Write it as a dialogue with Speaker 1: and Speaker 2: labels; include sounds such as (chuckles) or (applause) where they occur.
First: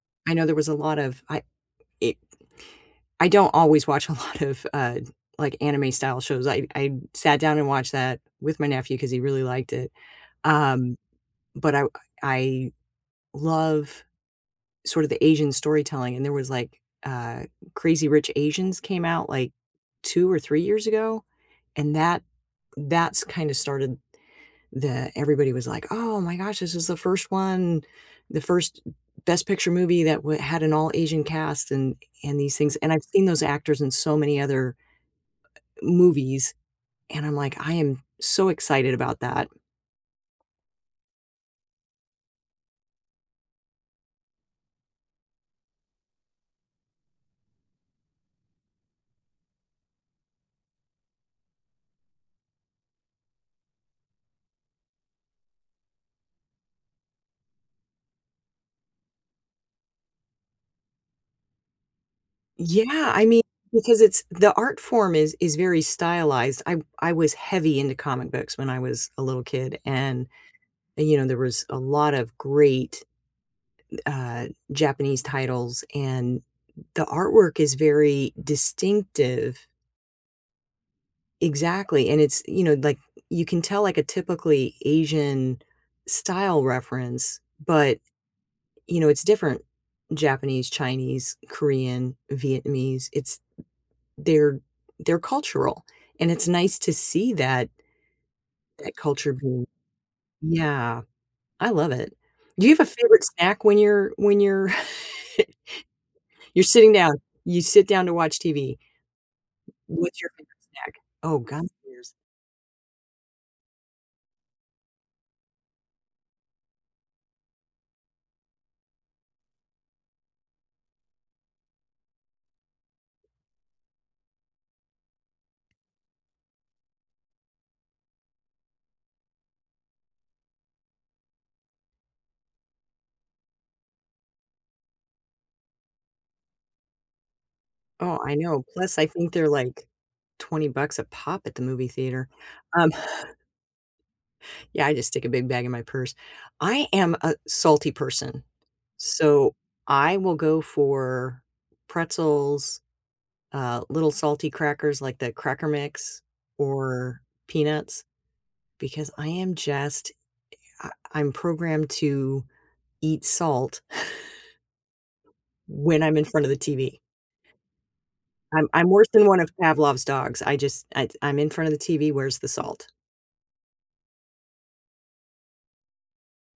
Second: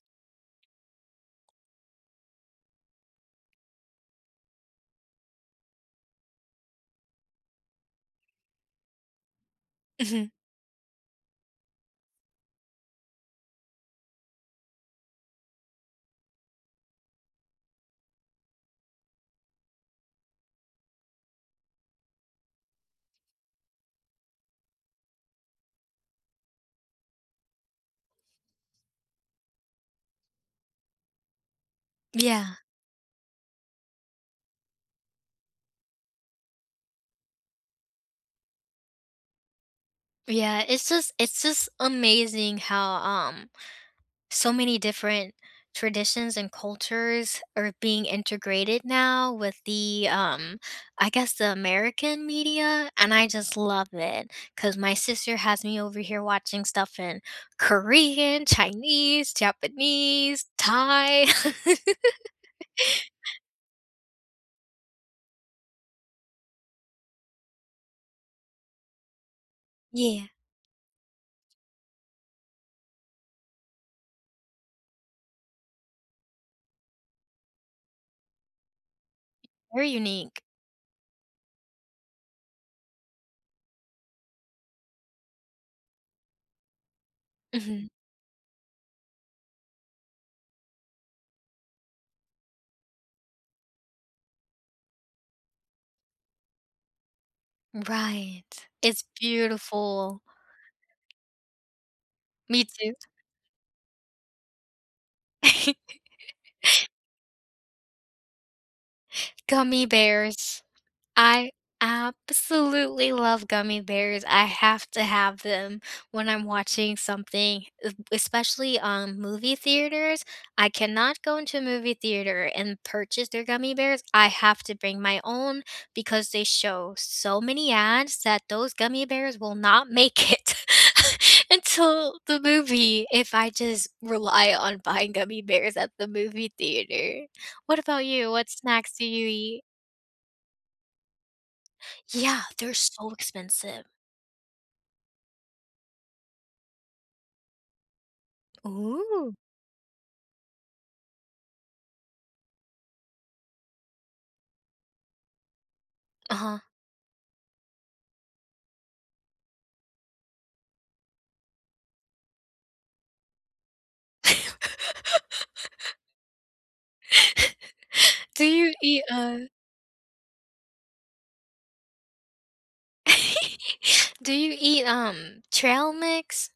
Speaker 1: I know there was a lot of I it I don't always watch a lot of, uh, like, anime style shows, I I sat down and watched that with my nephew, 'cause he really liked it,
Speaker 2: Mhm.
Speaker 1: um, but, I I love, sort of the Asian storytelling, and there was, like, uh, Crazy Rich Asians came out, like, 2 or 3 years ago? And that that's kinda started, the everybody was like, "Oh my gosh, this is the 1st one, the 1st Best Picture movie that w had an all Asian cast," and and these
Speaker 2: Yeah.
Speaker 1: things, and I've seen those actors in so many other movies, and I'm like, "I am so excited about that."
Speaker 2: Yeah, it's just it's just amazing how, um, so many different traditions and cultures are being integrated now with the, um, I guess, the American media, and, I just love it, 'cause my sister has me over here watching stuff in Korean, Chinese, Japanese, Thai. (laughs)
Speaker 1: Yeah, I mean, because it's the art form is is very stylized, I I was heavy into comic books when I was a little kid, and
Speaker 2: Yeah.
Speaker 1: and, you know, there was a lot of great, uh, Japanese titles and the artwork is very distinctive.
Speaker 2: Very unique.
Speaker 1: Exactly, and it's you know, like, you can tell, like, a, typically, Asian style reference,
Speaker 2: Mhm.
Speaker 1: but, you know, it's different Japanese, Chinese, Korean, Vietnamese, it's they're they're cultural, and it's nice to see that
Speaker 2: Right,
Speaker 1: that
Speaker 2: it's
Speaker 1: culture being
Speaker 2: beautiful.
Speaker 1: yeah, I love it.
Speaker 2: Me
Speaker 1: Do you have a
Speaker 2: too.
Speaker 1: favorite snack when you're when you're (chuckles)
Speaker 2: (laughs)
Speaker 1: you're sitting down, you sit down to watch TV,
Speaker 2: Gummy
Speaker 1: w what's your
Speaker 2: bears,
Speaker 1: favorite snack, oh,
Speaker 2: I
Speaker 1: gummy bears.
Speaker 2: absolutely love gummy bears, I have to have them when I'm watching something, e especially, um, movie theaters, I cannot go into a movie theater and purchase their gummy bears, I have to bring my own because they show so many ads that those gummy bears will not make it (chuckles) until the movie, if I just rely on buying gummy bears at the movie theater, what about
Speaker 1: Oh,
Speaker 2: you,
Speaker 1: I
Speaker 2: what
Speaker 1: know,
Speaker 2: snacks
Speaker 1: plus,
Speaker 2: do
Speaker 1: I
Speaker 2: you
Speaker 1: think they're,
Speaker 2: eat?
Speaker 1: like, 20 bucks a pop at the movie theater,
Speaker 2: Yeah, they're
Speaker 1: um
Speaker 2: so expensive.
Speaker 1: Yeah, I just stick a big bag in my purse, I am a salty person,
Speaker 2: Ooh.
Speaker 1: so I will go for pretzels, uh, little salty crackers, like the Cracker Mix,
Speaker 2: Uh-huh.
Speaker 1: or peanuts, because I am just I I'm programmed to eat salt (chuckles)
Speaker 2: (laughs)
Speaker 1: ...when I'm in front of the TV.
Speaker 2: (laughs) Do
Speaker 1: I'm
Speaker 2: you
Speaker 1: I'm
Speaker 2: eat,
Speaker 1: worse than
Speaker 2: uh
Speaker 1: one of Pavlov's dogs, I just it's I'm in front of the TV, where's the salt?
Speaker 2: (laughs) do you eat, um, trail mix?